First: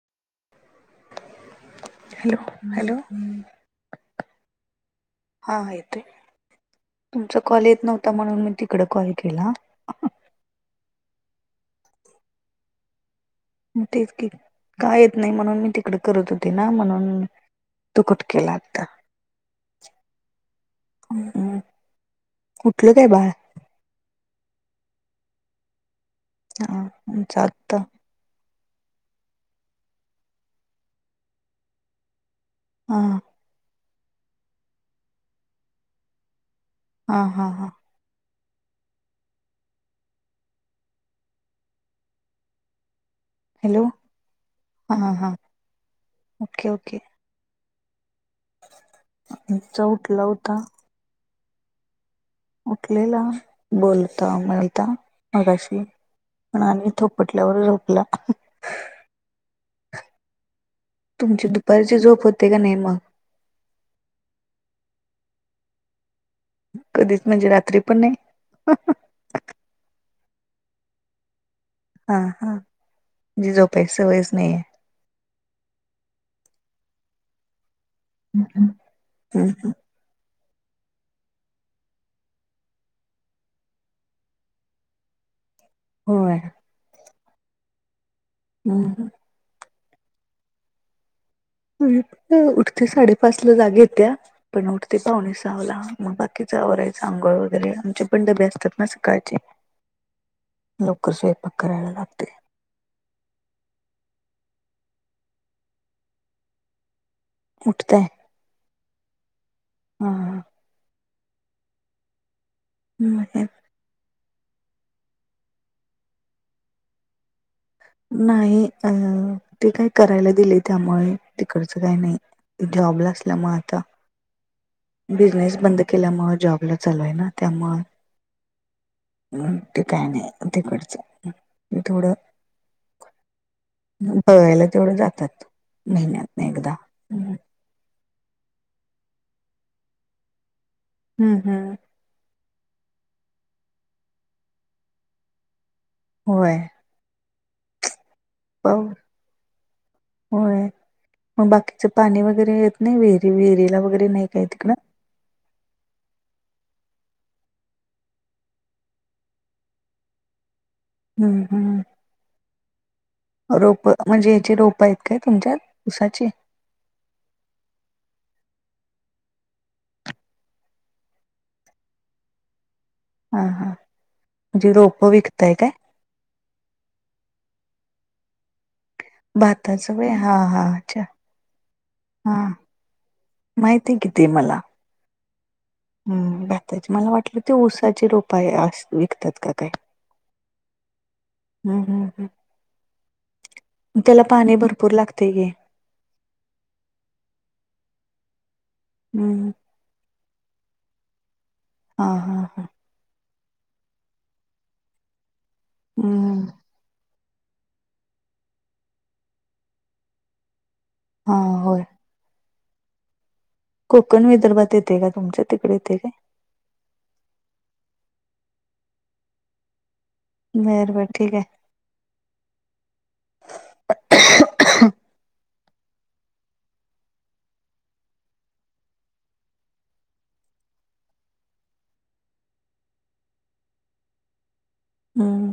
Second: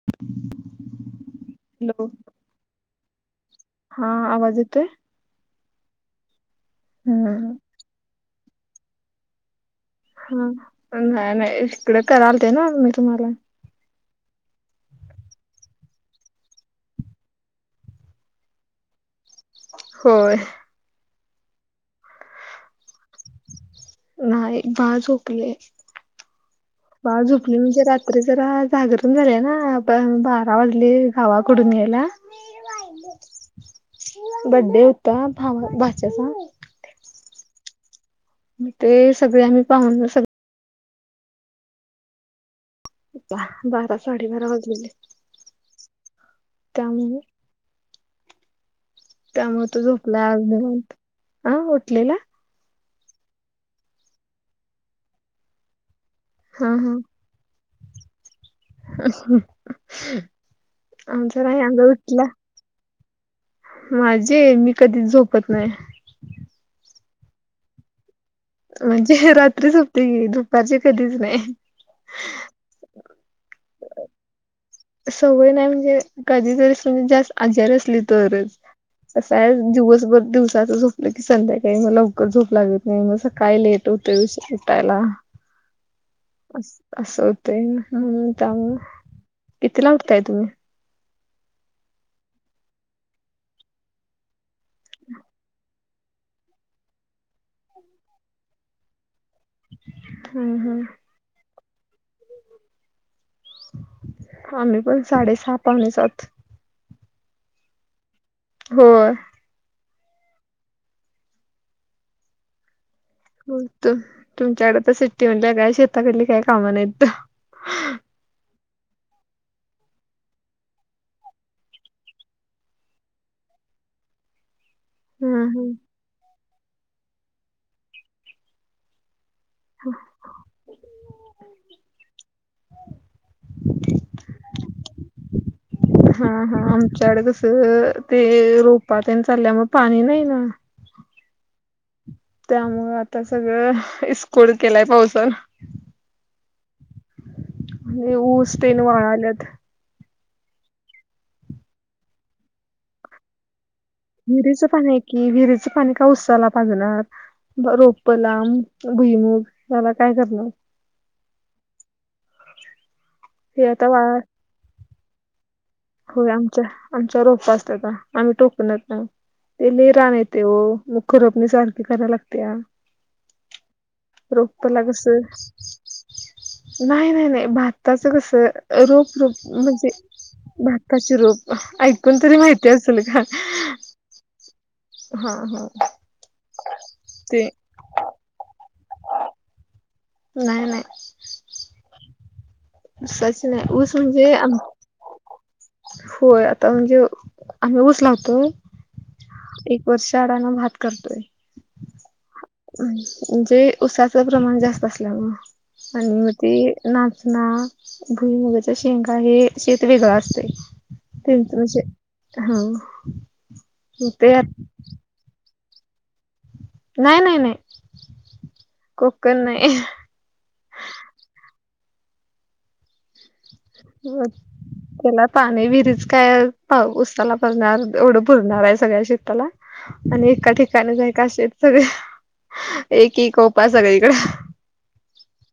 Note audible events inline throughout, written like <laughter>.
<inaudible> <unintelligible> Hello हा आवाज येतोय? हा हा येतोय तुमचा हम्म कॉल येत नव्हता म्हणून मी तिकड कॉल केला. हा नाही नाही इकड करालते ना मी तुम्हाला. तेच कि का येत नाही म्हणून मी तिकड करत होते ना म्हणून तु कुटके लागत <unintelligible> होय. हम उठलं काय बाळ? नाही बाळ झोपले बाळ आमच झोपले आत्ता म्हणजे रात ते जरा जागरण झाले ना ब बारा वाजले गावाकडून यायला. हम. बड्डे होता भाव भाच्याच. आ हा हा हां. ते सगळे आम्ही पाहून सग बा हॅलो बारा साढ बारा वाजली हा हा हा ओके ओके त्यामुळे <unintelligible> त्यामुळे तो आमचा उठला झोपला होता अजून अ उटलेला. उठलेला बोलता मिळता मगाशी पण हा आणि हा थोप पटल्यावर झोपला हम आमच तुमची नाही आमच दुपारची झोप उठलं. होते का नाही मग माझे मी कधीच झोपत नाय. कधीच म्हणजे रात्री पण नाही? हा म्हणजे रात्री झोपते की दुपारचे कधीच नाही. हा हा जे झोपायची सवय च नाही आहे. सवय नाही म्हणजे, कधीतरी म्हजे जास्त आजारी असली. तरच नाहीये कसय हम्म. दिवसभर दिवसाच झो न की संध्याकाळी मग लवकर झोप लागत नाही मग सकाळी लेट होतय उटायला. होय. असं अस ते होत्यामुळ, हम्म. कितीला उठताय तुम्ही. उठते साडेपाच ला जाग‌ येत्या पण उठते पावणे सहाला. मग बाकीच अवरायच आंघोळ वगैरे, आमचे पण डबे असतात ना सकाळचे. हम्म हम्म लवकर स्वयपाक करायला लागते. <unintelligible> साडे सहा पाहुणेचात. उठतय. होयं. हा हा. हम्म. त तुमच्याकडे तर सिट्टी म्हणल्या काय शेताकडली काय कामं नाहीत. नाही अ.. ते काय करायला दिले, त्यामुळे तिकडचं काय नाही. जॉबला असल्यामुळं आता. हम्म बिझनेस हम्म बंद केल्यामुळ‌, जॉबला चालाय ना त्यामुळं. हम्म, ते काय नाही तिकडचं थोडं. बघायला तेवढं जातात, महिन्यात हा नाही हा एकदा हम्म. <unintelligible> ते रोपा त्यां चालल्या मग पाणी नाही ना. हम्म हम्म. त्यामुळं आता सगळं, इस्कूट केलाय पावसानं. होय. आणि ऊस तेन पाऊ वाळाल्यात. होय, मग बाकीच पाणी वगैरे येत नाही. विहिरी विहिरीला वगैरे, नाही काय विहिरीचं तिकडं पाणी आहे की, विहिरीचं पाणी काय ऊसाला पाजणार. रोप लांब भुईमुग याला काय करणार. हम्म हम्म हे आता रोप वाळा म्हणजे याची रोप आहेत काय तुमच्यात. उसाची होय, आमच्या आमच्या रोप असत्यात आम्ही टोकनत नाही. ते लई रान येतय ओ मग खरपनी सारखी कराय लागत्या. हा हा म्हणजे रोपला रोप कसं. विकताय काय नाही नाही नाही, भाताचं कसं रोप रूप म्हणजे, भाताचं वय हा हा अच्छा भाताची रूप ऐकून हा तरी माहिती असेल काय? माहिती ते कितीे मला. हा हा. हम, भाताची मला वाटलं ते ऊसाची रोप असं, विकत्यात की काय. नाही नाही. हम्म हम् ह, ऊसाची नाही ऊस त्याला म्हणजे आम पाणी भरपूर लागतय घे. होय, आता म्हणजे आम्ही ऊस लावतोय. हम्म. एक वर्ष अडाण भात करतोय. हा हा हा. म्हणजे उसाच प्रमाण जास्त असल्यामुळं, आणि मग हम्म ते नाच ना भुईमुगाचा शेंगा हे शेत वेगळ असते. हा तेच होय म्ह हम्म. कोकण विदर्भात येते काय, तुमच तिकडे येते काय. नाही नाही नाही, कोकण नाही. बरबर ठीक आहे. <unintelligible> त्याला पाणी विरीच काय पा उसाला भरणार एवढं पुरणार आहे सगळ्या शेताला. आणि एका ठिकाणी <unintelligible> असेत सगळे एक एक ओपा सगळीकड. हम्म.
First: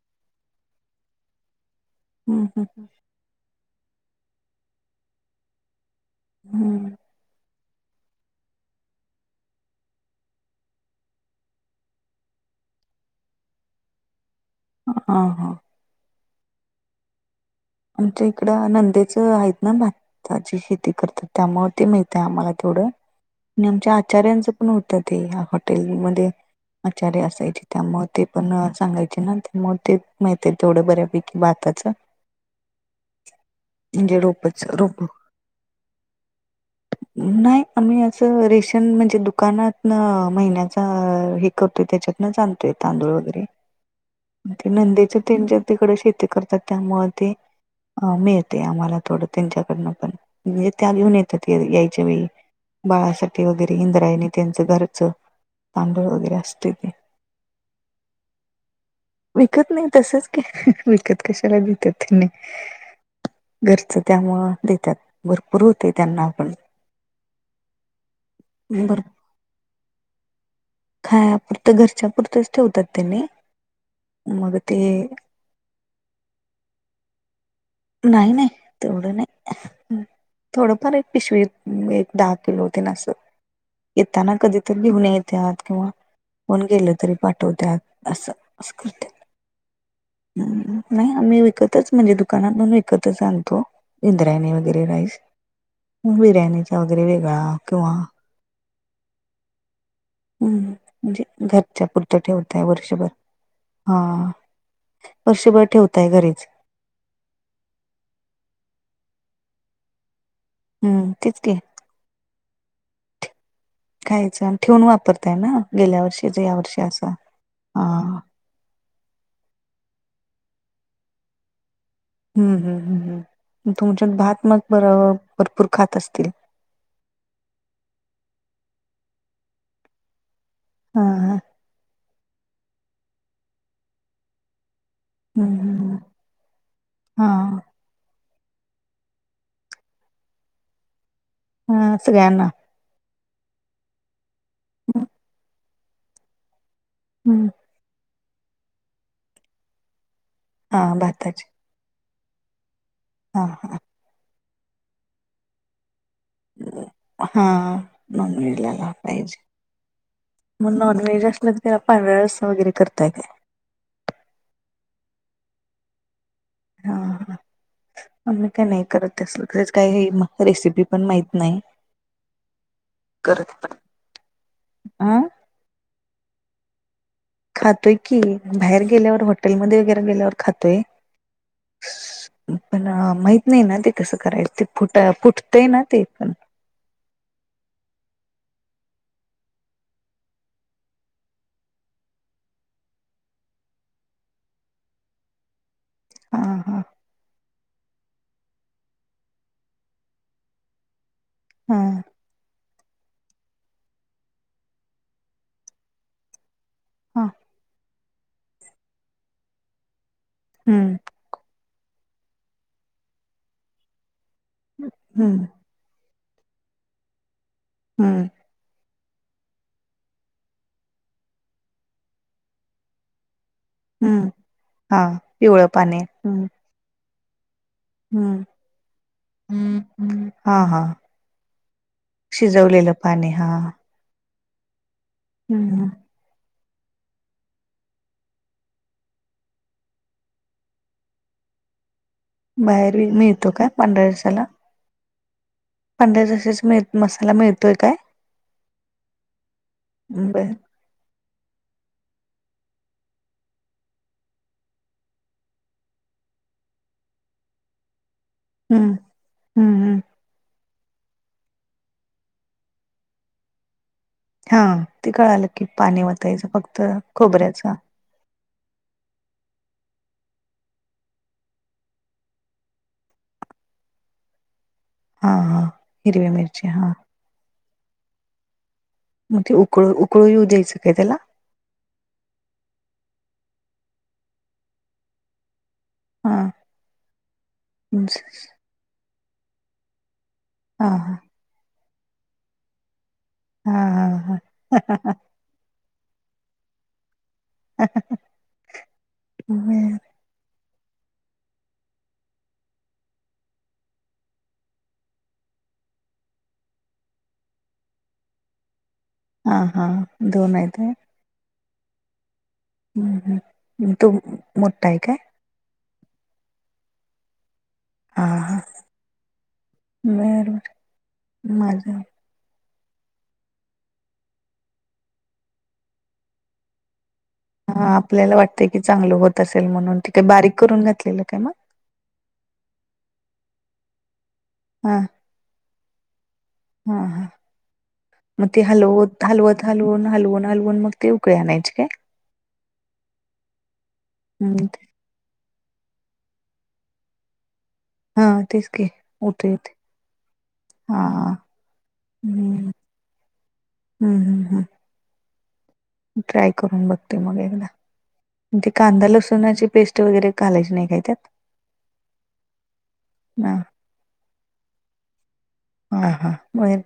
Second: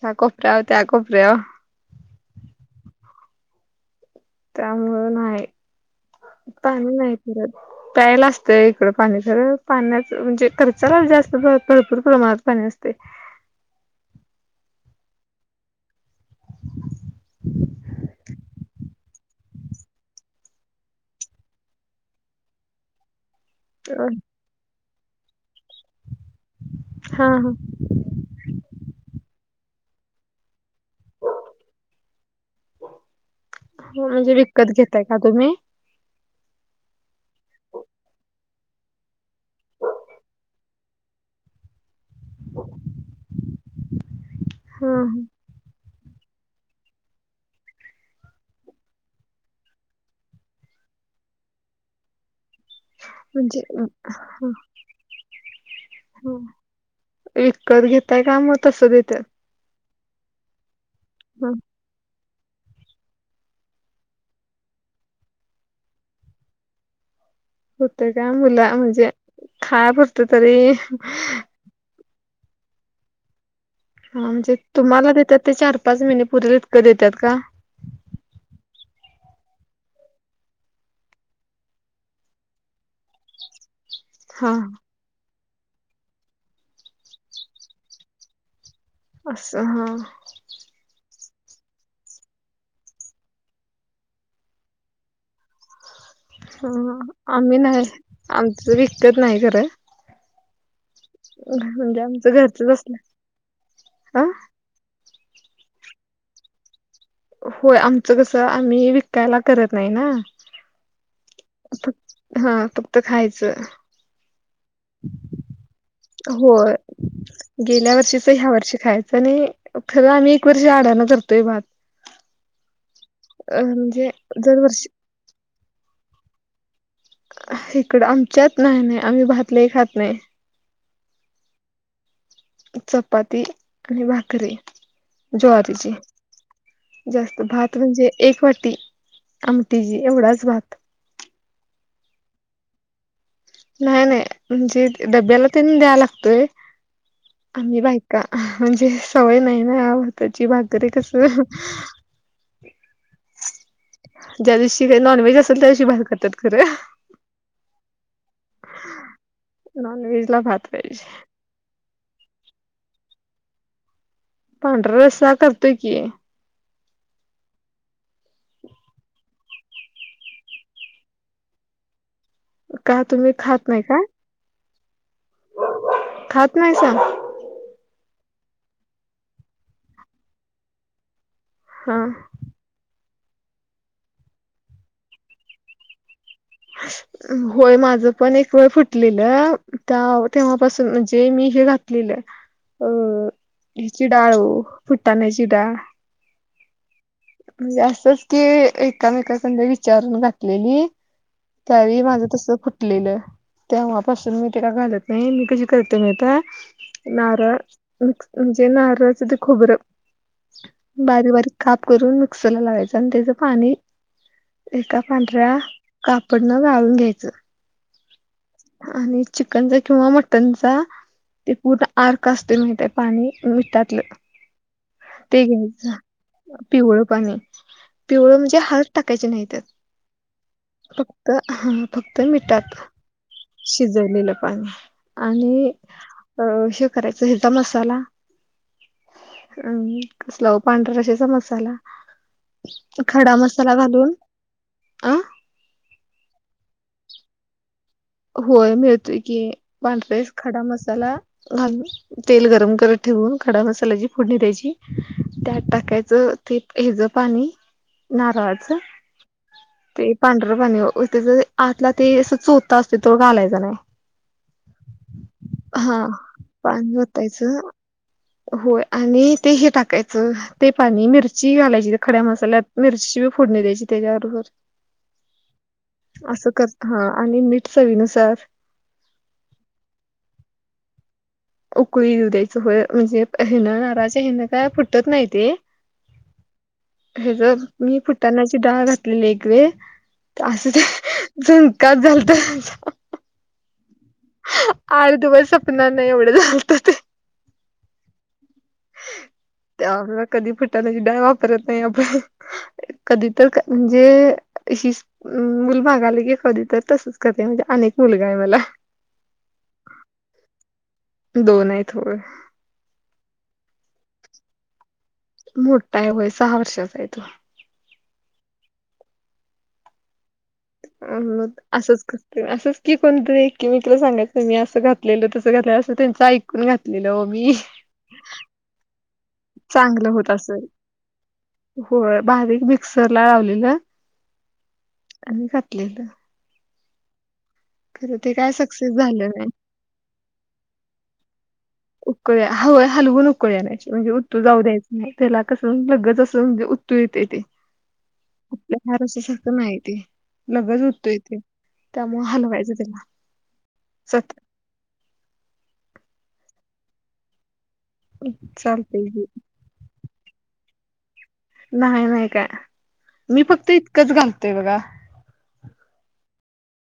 ह्या कोपऱ्यावर, त्या कोपऱ्यावर. हम्म हम्म. त्यामुळं नाही हम्म पाणी नाही पुरत. प्यायल असत इकडं पाणी खर पाण्याच म्हणजे खर्चाला जास्त भरपूर प्रमाणात पाणी असतय. हा हा. आमच्या इकडं नंदेचं आहेत ना भात. त्या ची शेती करतात त्यामूळ ते माहित हाय आम्हाला तेवढं. आणि आमच्या हा आचार्यांचं पण होतं ते हॉटेलमध्ये आचार्य हा असायचे. त्यामुळे ते पण सांगायचे ना त्यामूळ ते माहिती आहे तेवढं बऱ्यापैकी भाताचं. म्हणजे रोपच विकत रोप. घेताय का तुम्ही नाही आम्ही अस रेष नाही म्हणजे दुकानातनं महिन्याचा हे करतोय त्याच्यात तिथंनच आणतोय तांदूळ वगैरे हा नंदेच्या तेनच्यात तिकड शेती करतात त्यामुळे ते. अ मिळतय आम्हाला थोडं त्यांच्याकडनं पण म्हणजे त्या घेऊन येतात यायच्या वेळी. बाळासाठी म्हणजे वगैरे इंद्रायनी त्यांचं घरचं. तांदूळ हा. वगैरे असते ते विकत घेताय का मग तसं देत्यात? विकत नाही तसच की विकत ह कशाला देत्यात त्यांनी. घरच त्यामुळं देतात भरपूर होतय त्यांना आपण. होते का मला भर म्हणजे खाया पुरतं तरी. खायापुरतं, घरच्या पुुरतंच ठेवतात त्यांनी. हा. म्हणजे मग ते तुम्हाला देतात ते चार पाच महिने पुरेल इतकं देतात का? नाही नाही तेवढं नाही. <inaudible> थोडं फार एक पिशवी एक दहा किलो होते नासं येताना हा कधी तर घेऊन येत त्यात किंवा कोण गेलं तरी पाठवत्यात असं अस करत्यात. असं हा. नाही आम्ही विकतच म्हणजे दु दुकानातून विकतच आणतो इंद्रायणी वगैरे राईस. बिर्याणीचा हा वगैरे वेगळा आम्ही नाही किंवा. आमचं विकत नाही खरं हम्म म्हणजे घरच्या म्हणजे पुरतं आमचं ठेवताय घरचंच वर्षभर असलं हा. वर्षभर ठेवताय घरीच. होय आमचं कसं आम्ही विकायला करत नाही ना. हम्म तेच की. फ हा फक्त खायचं. खायचं आणि ठेवून वापरताय ना गेल्या वर्षीच या होय वर्षी असं. गेल्या वर्षीच ह्या वर्षी खायचं आणि खरं आम्ही एक वर्षी अडाण करतोय भात. हम्म हम्म हम्म अ हम्म. म्हणजे तुमच्यात भात मग बर दरवर्षी भरपूर खात असतील. हिकडं आमच्यात नाही नाही आम्ही भातलई खात नाही. हा हा. चपाती आणि भाकरी. हम्म हम्म ज्वारीची हम्म. जास्त हा भात म्हणजे. एक वाटी आमटीजी एवढाच भात. हम्म सगळ्यांना. नाही नाही म्हणजे हम्म, डब्याला तेन द्याल लागतोय. हम्म. ही बायका म्हणजे सवय नाही ना आव त्याची हा भागरीे कसं भाताची <inaudible> हा हा. ज्या दिवशी हे नॉनव्हेज असेल त्या दिवशी बाहेर खातात खरं. हा नॉनव्हेज ला पाहिजे नॉनव्हेज ला भात मग पाहिजे नॉनव्हेज असल त्याला पांढरा रस्सा वगैरे करताय काय? पांढरा रस्सा करतोय की. हा हा <unintelligible> आम्ही काय नाही करत ते सगळंच काही हे मला रेसिपी पण माहित नाही. काय तुम्ही खात नाही काय? आ? खात नाहीसां? खातोय की बाहेर गेल्यावर हॉटेलमध्ये वगैरे गेल्यावर खातोय. हा. पण माहित नाही ना ते कसं करायच. ते फुट-फुटतंय ना ते पण. <unintelligible> होय माझं पण एक वेळ फुटलेलं त्या तेव्हापासून म्हणजे मी हे घातलेलं अ हेची डाळ ओ फुटाण्याची डाळ. हा हा. म्हणजे असंच ते एकामेका संग विचारून घातलेली. हा त्यावेळी माझं तस फुटलेलं तेव्हापासून मी ते काय घालत नाही. मी कशी करते माहित हाय? हा नारळ म-म्हणजे नारळाच ते खोबरं हम्म बारीक बारीक काप करून मिक्सरला लावायचं आणि त्याचं पाणी एका हम्म पांढऱ्या कापडनं गाळून घ्यायचं. हम्म. आणि चिकनचा किंवा मटनचा ते पूर्ण आर्क असते माहित आहे पाणी मिटात हम्म हा ते पिवळं घ्यायचं. पाणी हम्म पिवळं पाणी पिवळं हम्म म्हणजे हळद टाकायचे नाही त्यात. हा हा. फक्त हा फक्त मिठात शिजवलेलं पाणी हा शिज जेवलेलं पाणी आणि हम्म अ हे करायचं हेजा मसाला आणि कसला हो पांढरा रशेचा मसाला बाहेर मिळतो काय पंढरा रस्साला? आं पांढर जशीच मिळ मसाला मिळतोय काय? होय मिळतोय की पांढरेस बर खडा मसाला घालून. तेल गरम करत ठेवून खडा मसालाची फोडणी द्यायची त्यात टाकायचं ते हेजं पाणी नारळा हम्म <unintelligible> हम्म हम्म ते पांढर पाणी ओ तेच आतला ते अस चो तो असतोय तेव्हा घालायचं नाही. हा ते कळालं की पाणी हा वतायचं फक्त पाणी ओतायचं खोबऱ्याचं. होय आणि ते हे टाकायचं ते पाणी मिरची घालायची खड्या मसाल्यात. मिरची बी फोडणी द्यायची त्याच्याबरोबर. हा हा हिरवी असं मिरची करत हा आणि मीट चवीनुसार मग ते उकळ-उकळी येऊ द्यायचं काय त्याला? उकळी देऊ द्यायचं होय म्हणजे हेनं ना राज हेणं काय फुटत नाही ते. हा हेज मी फुटाण्याची डाळ घातलेली एक वेळ. असं ते हा हा झुणकाच झालता. हा हा हा. आळधुवर सपना नाही एवढं झालतं ते. हा त्या उलट कधी फुटाणायाची डाळ वापरत नाही आपण कधी तर काय म्हणजे हिच म मुल मागालं की कधी तर तसंच करते म्हणजे अनेक मुलगा आहे मला. हा हा. दोन आहेत होय? दोन आहेत होय. हम्म हम्म. तो मोठा आहे काय? मोठा आहे वय सहा वर्षाचा आहे तो. आ हा बर, बर अम माझ असंच असंच की कोणतरी एकी मित्र सांगात मी असं घातलेलं तसं घातले असं त्यांचं ऐकून घातलेलं हो मी. हा आपल्याला वाटतंय की चांगलं होत असेल म्हणून त चांगलं काही होत बारीक असेल करून घातलेलं काय मग? होय बारीक मिक्सर ला लावलेला. हा आम्ही खातलेलं हा, हा मग काय ते सक्सेस हलवत, झालं नाही हलवत हलवून, हलवून मग ते उकळे आणायची काय? उकळ्या होय हलवून उकळ नाही म्हणजे उत्तू जाऊ हम्म द्याचं त्याला कसं वेगळच असं म्हणजे उत्तू येते ते हा तेच आपलं की हार उतू असतं येते माहिती लगच हा होतोय ती. त्यामुळे हम्म हालवायचं त्याला. हम्म सत हम्म हम्म. ट्राय करून बघते मग एकदा ते चालतंय कांदा की लसूणाची पेस्ट ते वगैरे कालेज निघत्यात. नाही, नाही काय मी हा फक्त इतकंच घालतेय बघा हा हा बाहेर